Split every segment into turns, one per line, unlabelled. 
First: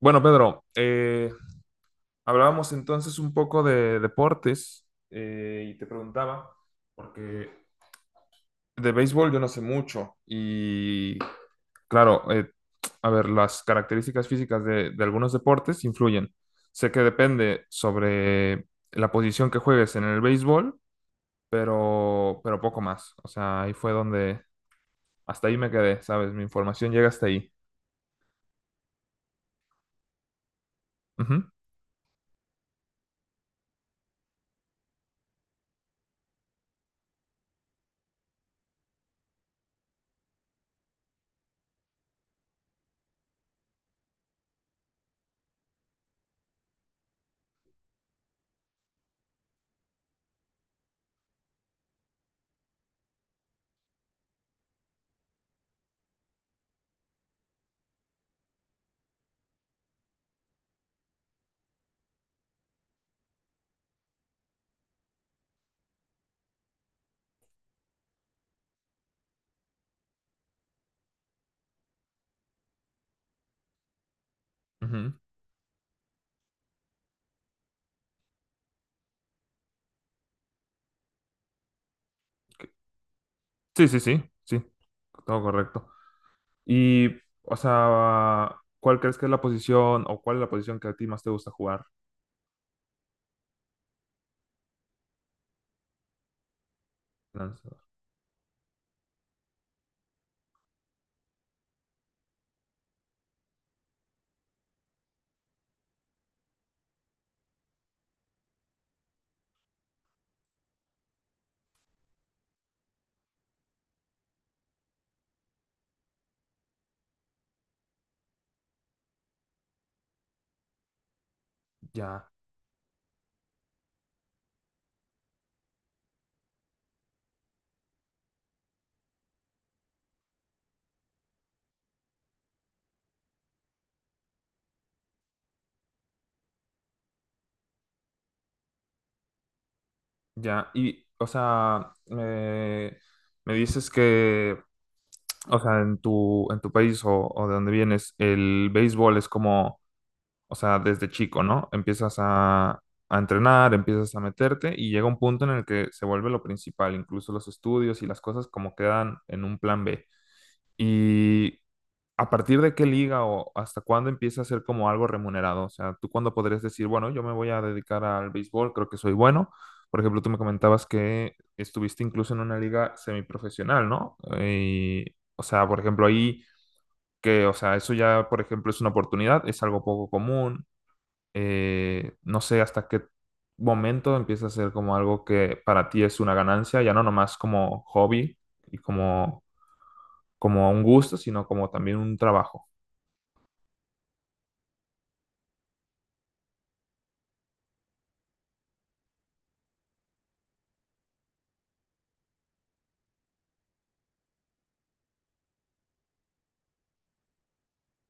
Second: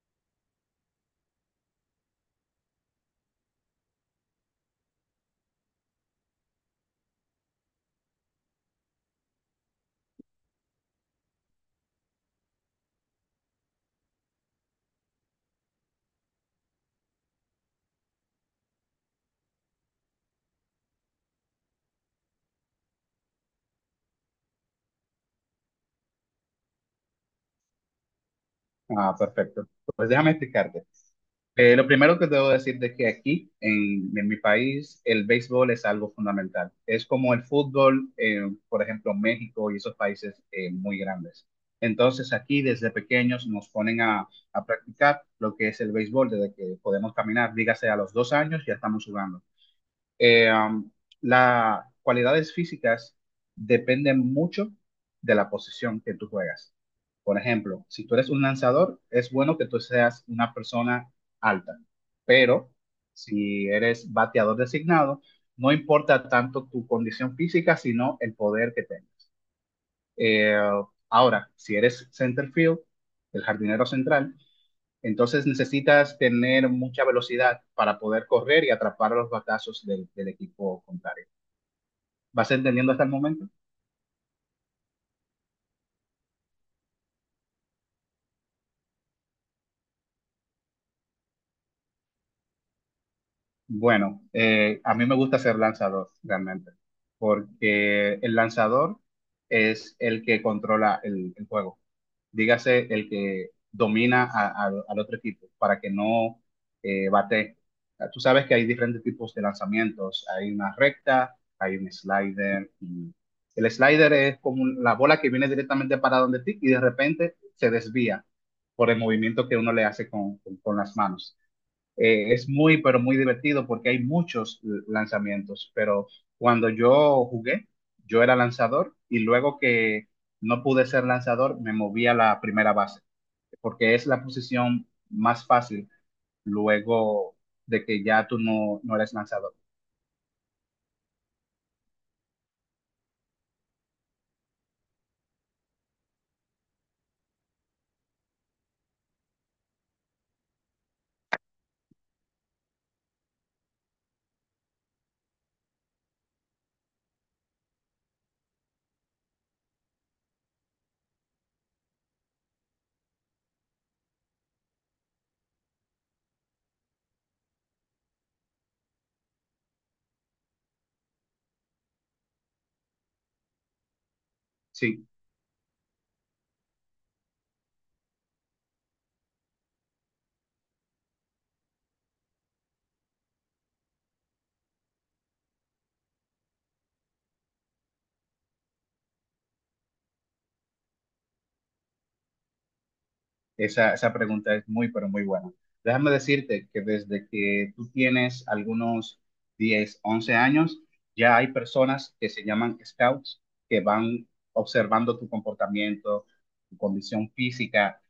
Bueno, Pedro, hablábamos entonces un poco de deportes y te preguntaba, porque de béisbol yo no sé mucho y claro, a ver, las características físicas de algunos deportes influyen. Sé que depende sobre la posición que juegues en el béisbol, pero poco más. O sea, ahí fue donde, hasta ahí me quedé, ¿sabes? Mi información llega hasta ahí.
Ah, perfecto. Pues déjame explicarte.
Ujú,
Lo primero que debo decirte es que aquí, en mi país, el béisbol es algo fundamental. Es como el fútbol, por ejemplo, México y esos países muy grandes. Entonces, aquí desde pequeños nos ponen a practicar lo que es el béisbol desde que podemos caminar, dígase a los 2 años, ya estamos jugando. Eh, um, las cualidades físicas dependen mucho de la posición que tú juegas. Por ejemplo, si tú eres un lanzador, es bueno que tú seas una persona alta, pero si eres bateador designado, no importa tanto tu condición física, sino el poder que tengas. Eh, Ahora, si eres center field, el jardinero central,
ujú.
entonces necesitas tener mucha velocidad para poder correr y atrapar a los batazos del equipo contrario. ¿Vas entendiendo hasta el momento?
Sí, sí, sí, sí, todo correcto. Y, o sea, ¿cuál crees que es la posición o cuál es la posición que a ti más te gusta jugar?
Bueno, a mí me gusta ser lanzador realmente,
Lanzador.
porque el lanzador es el que controla el juego. Dígase, el que domina al otro equipo para que no bate. Ah, tú sabes que hay diferentes tipos de lanzamientos. Hay una recta, hay un slider. Y el slider es como la bola que viene directamente para donde ti y de repente se desvía por el movimiento que uno le hace con con las manos.
Ya,
Es muy, pero muy divertido porque hay muchos lanzamientos, pero cuando yo jugué, yo era lanzador y luego que no pude ser lanzador, me moví a la primera base, porque es la posición más fácil luego de que ya tú no eres lanzador.
ya. Y, o sea, me dices que, o sea, en tu país o de donde vienes, el béisbol es como, o sea, desde chico, ¿no? Empiezas a entrenar, empiezas a meterte y llega un punto en el que se vuelve lo principal, incluso los estudios y las cosas como quedan en un plan B. Y ¿a partir de qué liga o hasta cuándo empieza a ser como algo remunerado? O sea, ¿tú cuándo podrías decir, bueno, yo me voy a dedicar al béisbol, creo que soy bueno? Por ejemplo, tú me comentabas que estuviste incluso en una liga semiprofesional, ¿no?
Sí,
Y, o sea, por ejemplo, ahí que, o sea, eso ya, por ejemplo, es una oportunidad, es algo poco común. No sé hasta qué momento empieza a ser como algo que para ti es una ganancia, ya no nomás como hobby y como, como un gusto, sino como también un trabajo.
esa pregunta es muy, pero muy buena. Déjame decirte que desde que tú tienes algunos 10 u 11 años, ya hay personas que se llaman scouts, que van observando tu comportamiento, tu condición física,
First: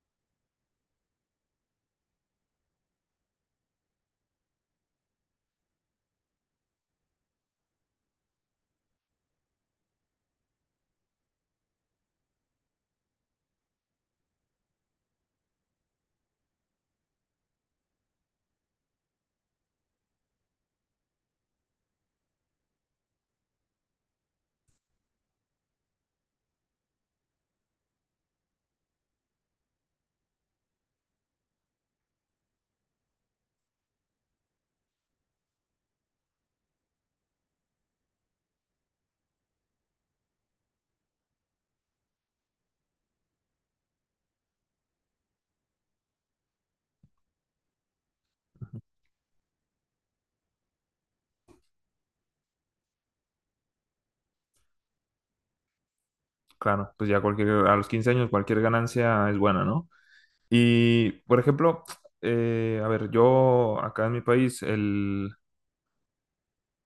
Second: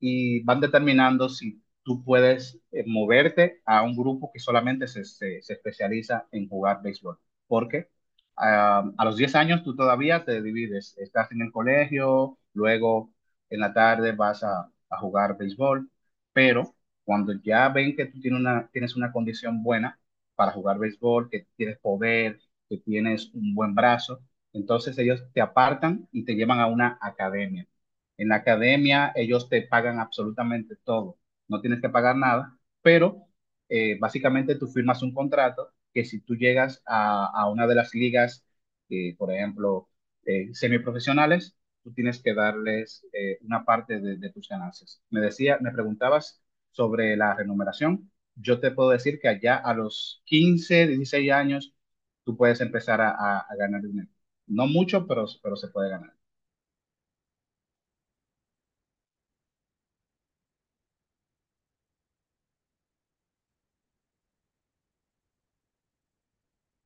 y van determinando si tú puedes moverte a un grupo que solamente se especializa en jugar béisbol. Porque ah, a los 10 años tú todavía te divides, estás en el colegio, luego en la tarde vas a jugar béisbol, pero cuando ya ven que tú tienes una condición buena para jugar béisbol, que tienes poder, que tienes un buen brazo, entonces ellos te apartan y te llevan a una academia. En la academia ellos te pagan absolutamente todo, no tienes que pagar nada, pero básicamente tú firmas un contrato que si tú llegas a una de las ligas, por ejemplo, semiprofesionales, tú tienes que darles una parte de tus ganancias. Me decía, me preguntabas sobre la remuneración. Yo te puedo decir que allá a los 15, 16 años, tú puedes empezar a ganar dinero. No mucho, pero se puede ganar.
Claro, pues ya cualquier, a los 15 años cualquier ganancia es buena, ¿no? Y, por ejemplo, a ver, yo acá en mi país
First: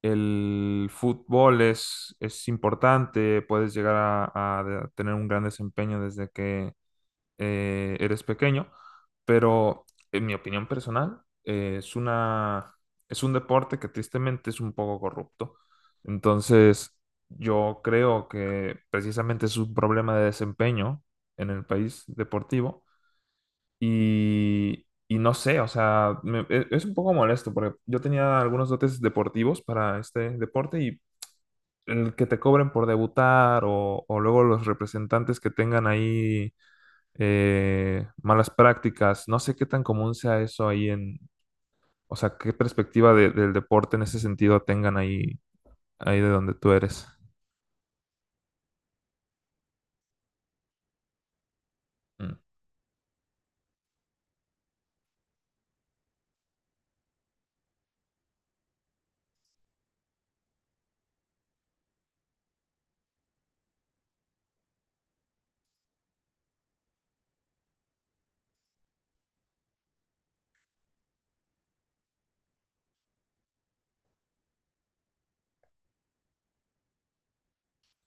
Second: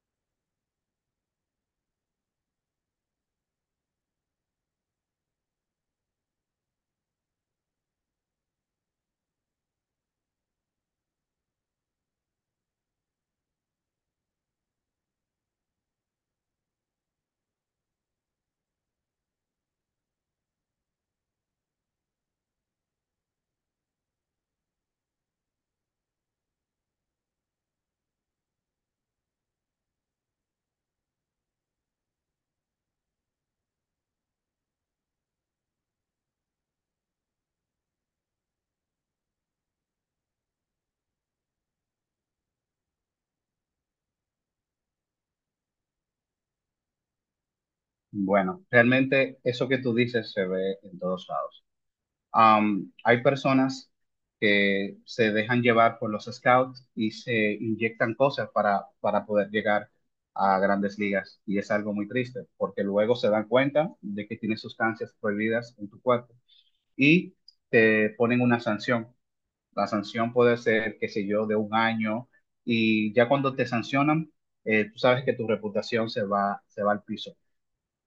el fútbol es importante, puedes llegar a de- tener un gran desempeño desde que eres pequeño, pero en mi opinión personal es una, es un deporte que tristemente es un poco corrupto. Entonces, yo creo que precisamente es un problema de desempeño en el país deportivo y no sé, o sea, me- e- es un poco molesto porque yo tenía algunos dotes deportivos para este deporte y... El que te cobren por debutar o luego los representantes que tengan ahí malas prácticas. No sé qué tan común sea eso ahí en, o sea, qué perspectiva de- del deporte en ese sentido tengan ahí, ahí de donde tú eres.
Bueno, realmente eso que tú dices se ve en todos lados.
Mm,
Hay personas que se dejan llevar por los scouts y se inyectan cosas para poder llegar a grandes ligas y es algo muy triste porque luego se dan cuenta de que tienes sustancias prohibidas en tu cuerpo y te ponen una sanción. La sanción puede ser, qué sé yo, de un año y ya cuando te sancionan, tú sabes que tu reputación se va al piso.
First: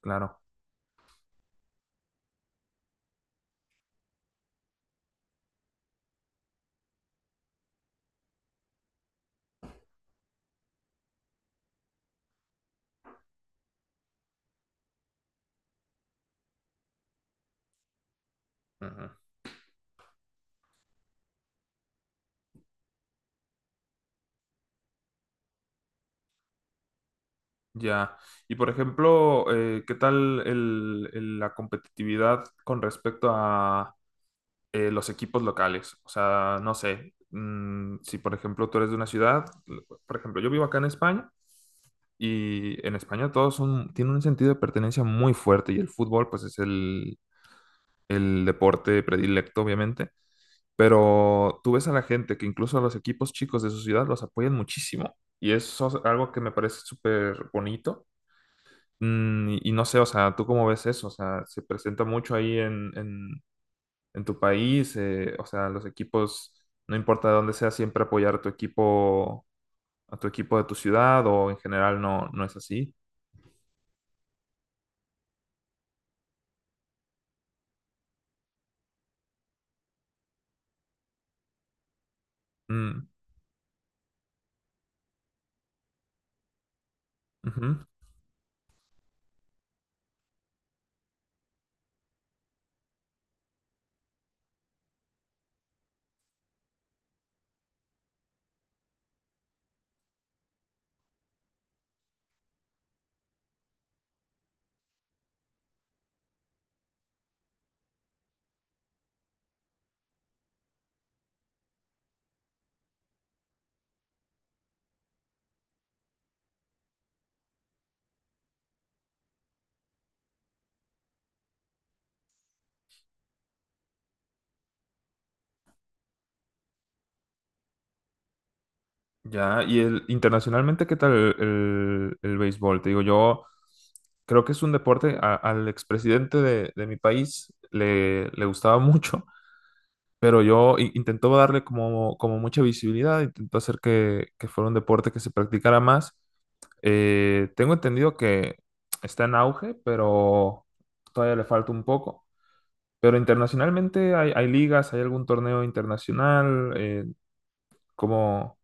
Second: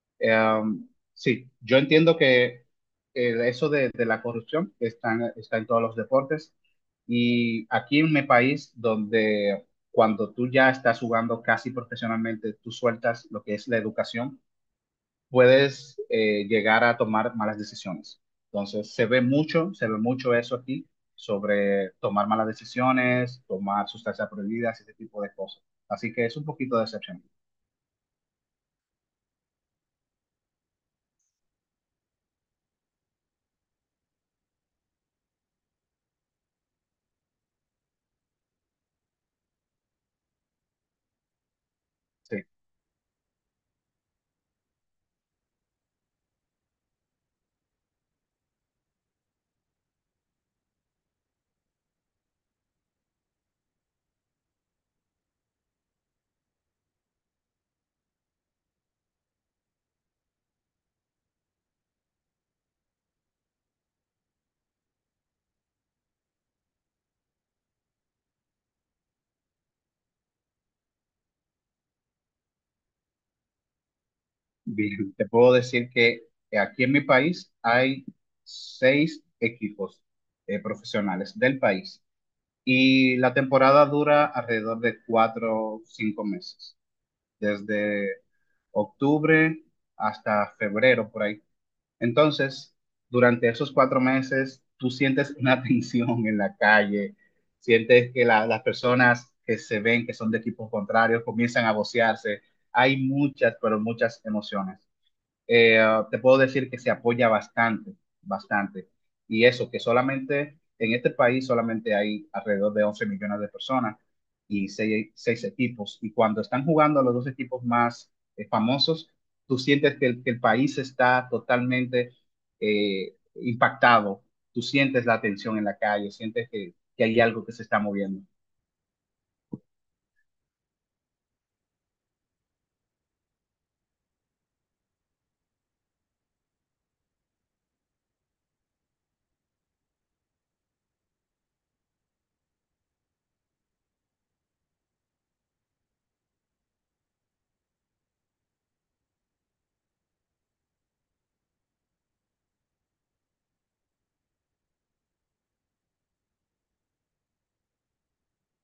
claro.
Em, sí, yo entiendo que eso de la corrupción está en, está en todos los deportes y aquí en mi país donde cuando tú ya estás jugando casi profesionalmente, tú sueltas lo que es la educación, puedes llegar a tomar malas decisiones. Entonces
Ujú.
se ve mucho eso aquí sobre tomar malas decisiones, tomar sustancias prohibidas, ese tipo de cosas. Así que es un poquito decepcionante.
Ya. Y por ejemplo, ¿qué tal el- la competitividad con respecto a los equipos locales? O sea, no sé, mm, si por ejemplo tú eres de una ciudad, por ejemplo, yo vivo acá en España.
Sí.
Y en España todos son, tienen un sentido de pertenencia muy fuerte y el fútbol pues es el deporte predilecto, obviamente, pero tú ves a la gente que incluso a los equipos chicos de su ciudad los apoyan muchísimo y eso es algo que me parece súper bonito. Mm, y no sé, o sea, ¿tú cómo ves eso? O sea, ¿se presenta mucho ahí en tu país? O sea, los equipos, no importa de dónde sea, siempre apoyar a tu equipo de tu ciudad o en general no, no es así.
Bien, te puedo decir que aquí en mi país hay seis equipos profesionales del país
Mm,
y la temporada dura alrededor de cuatro o cinco meses,
ujú.
desde octubre hasta febrero por ahí. Entonces, durante esos cuatro meses, tú sientes una tensión en la calle, sientes que las personas que se ven que son de equipos contrarios comienzan a vocearse. Hay muchas, pero muchas emociones. Eh, te puedo decir que se apoya bastante, bastante. Y eso, que solamente en este país solamente hay alrededor de 11 millones de personas y seis equipos. Y cuando están jugando los dos equipos más famosos, tú sientes que que el país está totalmente impactado. Tú sientes la tensión en la calle, sientes que hay algo que se está moviendo.
Ya, y el, internacionalmente, ¿qué tal el béisbol? Te digo, yo creo que es un deporte, a- al expresidente de mi país le, le gustaba mucho, pero yo i- intentó darle como, como mucha visibilidad, intentó hacer que fuera un deporte que se practicara más. Tengo entendido que está en auge, pero todavía le falta un poco. Pero internacionalmente hay, hay ligas, hay algún torneo internacional, como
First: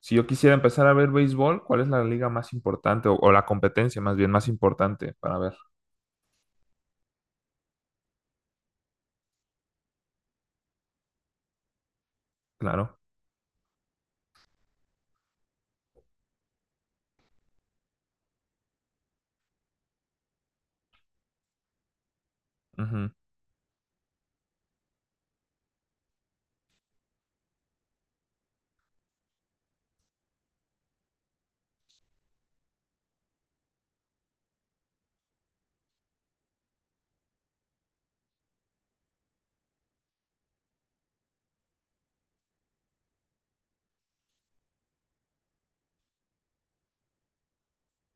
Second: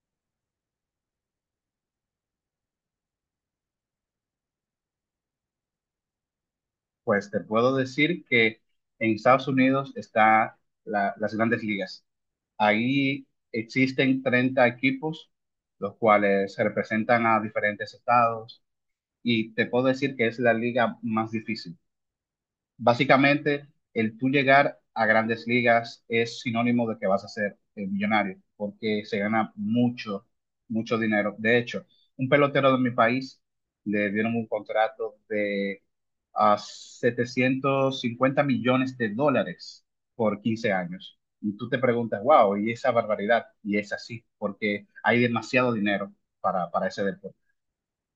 si yo quisiera empezar a ver béisbol, ¿cuál es la liga más importante o la competencia más bien más importante para ver?
Pues te puedo decir que en Estados Unidos está las grandes ligas.
Claro.
Ahí existen 30 equipos, los cuales representan a diferentes estados, y te puedo decir que es la liga más difícil.
Ujú.
Básicamente, el tú llegar a grandes ligas es sinónimo de que vas a ser millonario, porque se gana mucho, mucho dinero. De hecho, un pelotero de mi país le dieron un contrato de a 750 millones de dólares por 15 años. Y tú te preguntas, wow, y esa barbaridad, y es así, porque hay demasiado dinero para ese deporte.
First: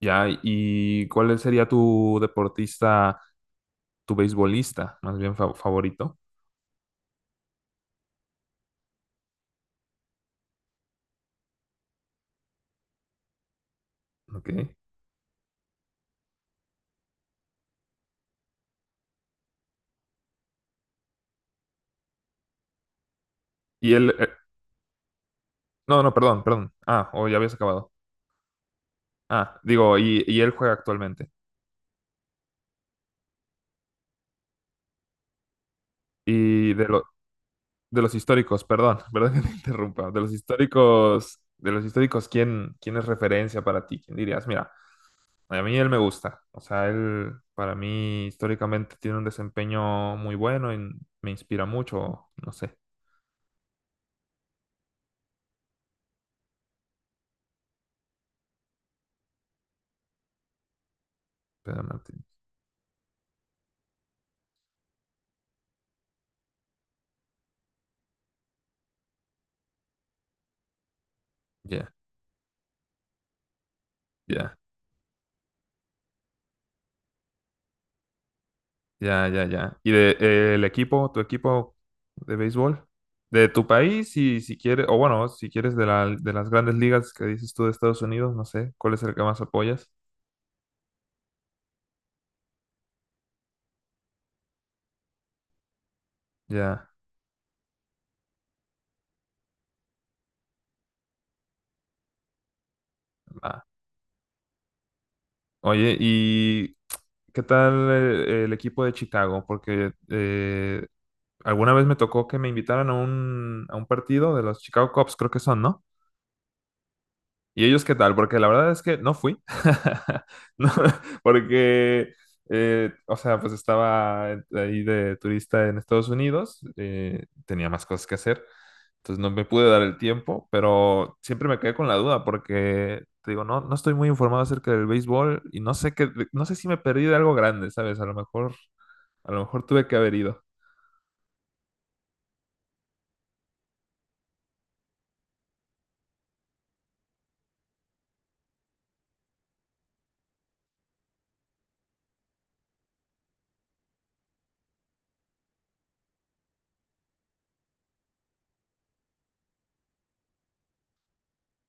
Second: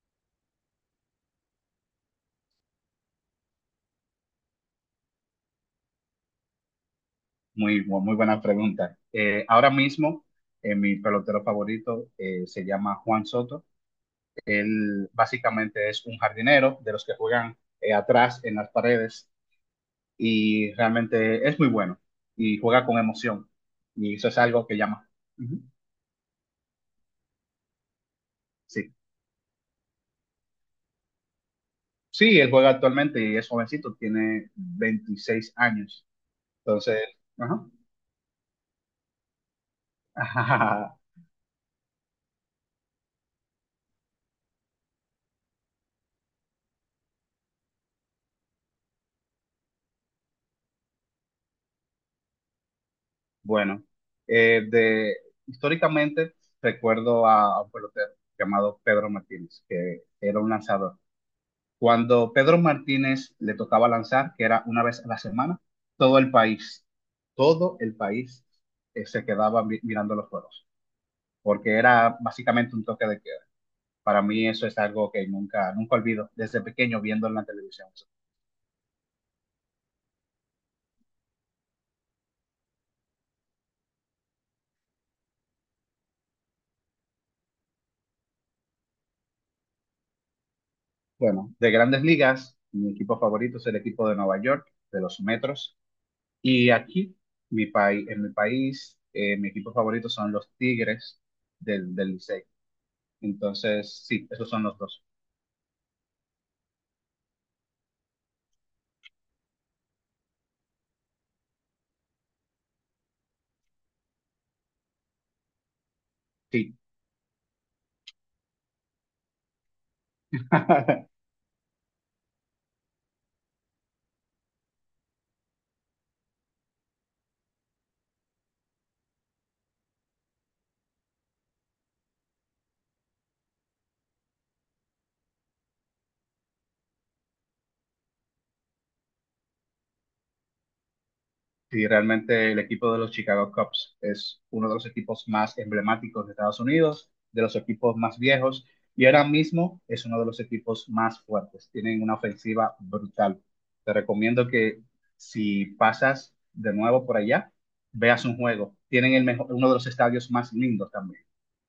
Ya, ¿y cuál sería tu deportista, tu beisbolista más bien fa- favorito?
Muy, muy buena pregunta. Ahora mismo, mi pelotero favorito se llama Juan Soto.
Ok.
Él básicamente es un jardinero de los que juegan atrás en las paredes y realmente es muy bueno y juega con emoción.
Y él,
Y eso es algo que llama. Ujú.
no, no, perdón, perdón. Ah, o ya habías acabado.
Sí.
Ah, digo, y él juega actualmente.
Sí, él juega actualmente y es jovencito, tiene 26 años.
Y de,
Entonces,
lo-
ajá.
de los históricos, perdón, perdón que te interrumpa. De los históricos, ¿quién, quién es referencia para ti? ¿Quién dirías? Mira, a mí él me gusta. O sea, él para mí históricamente tiene un desempeño muy bueno y me inspira mucho. No sé.
Bueno, eh, de, históricamente recuerdo a un pelotero llamado Pedro Martínez, que era un lanzador.
Pedro Martínez.
Cuando Pedro Martínez le tocaba lanzar, que era una vez a la semana, todo el país, todo el país se quedaba mirando los juegos, porque
Ya,
era básicamente un toque de queda. Para mí
ya,
eso es algo que nunca, nunca olvido, desde pequeño viendo en la televisión.
ya, ya, ya. ¿Y de, el equipo, tu equipo de béisbol? De tu país, y si quieres, o bueno, si quieres de, la, de las grandes ligas que dices tú de Estados Unidos, no sé, ¿cuál es el que más apoyas?
Bueno, de grandes ligas, mi equipo favorito es el equipo de Nueva York, de los Metros. Y
Ya.
aquí, mi país, en mi país, mi equipo favorito son los Tigres del Licey.
Ah,
Entonces, sí, esos son los dos.
oye, ¿y qué tal el, equipo de Chicago? Porque alguna vez me tocó que me invitaran a un partido de los Chicago Cubs, creo que son, ¿no?
Sí.
¿Y ellos qué tal? Porque la verdad es que no fui. No, porque, o sea, pues estaba ahí de turista en Estados Unidos, tenía más cosas que hacer, entonces no me pude dar el tiempo, pero siempre me quedé con la duda porque, te digo, no, no estoy muy informado acerca del béisbol y no sé qué, no sé si me perdí de algo grande, ¿sabes? A lo mejor tuve que haber ido.
Sí, realmente el equipo de los Chicago Cubs es uno de los equipos más emblemáticos de Estados Unidos, de los equipos más viejos, y ahora mismo es uno de los equipos más fuertes. Tienen una ofensiva brutal. Te recomiendo que si pasas de nuevo por allá, veas un juego. Tienen el mejor, uno de los estadios más lindos también.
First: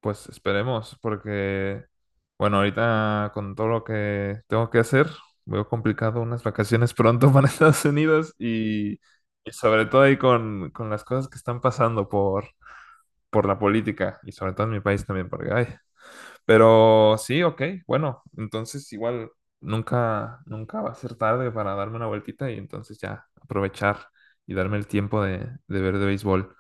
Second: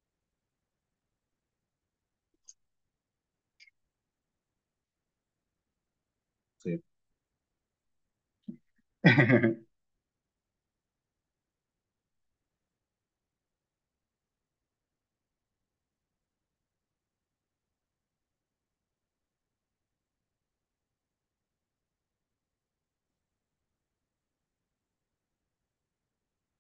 Pues esperemos, porque, bueno, ahorita con todo lo que tengo que hacer, veo complicado unas
Sí.
vacaciones pronto para Estados Unidos y sobre todo ahí con las cosas que están pasando por la política y sobre todo en mi país también, porque hay. Pero sí, ok, bueno, entonces igual nunca, nunca va a ser tarde para darme una vueltita y entonces ya aprovechar y darme el tiempo de ver de béisbol.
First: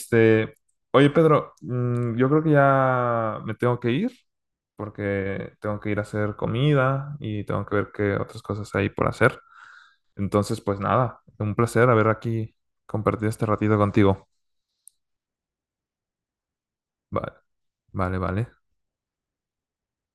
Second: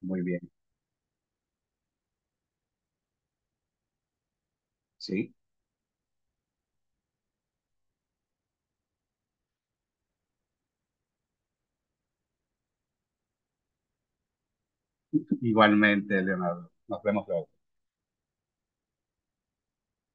Muy bien,
oye Pedro, mm, yo creo que ya me tengo que ir
sí.
porque tengo que ir a hacer comida y tengo que ver qué otras cosas hay por hacer. Entonces, pues nada, un placer haber aquí compartido este ratito contigo.
Igualmente, Leonardo. Nos vemos
Vale,
luego.
vale, vale.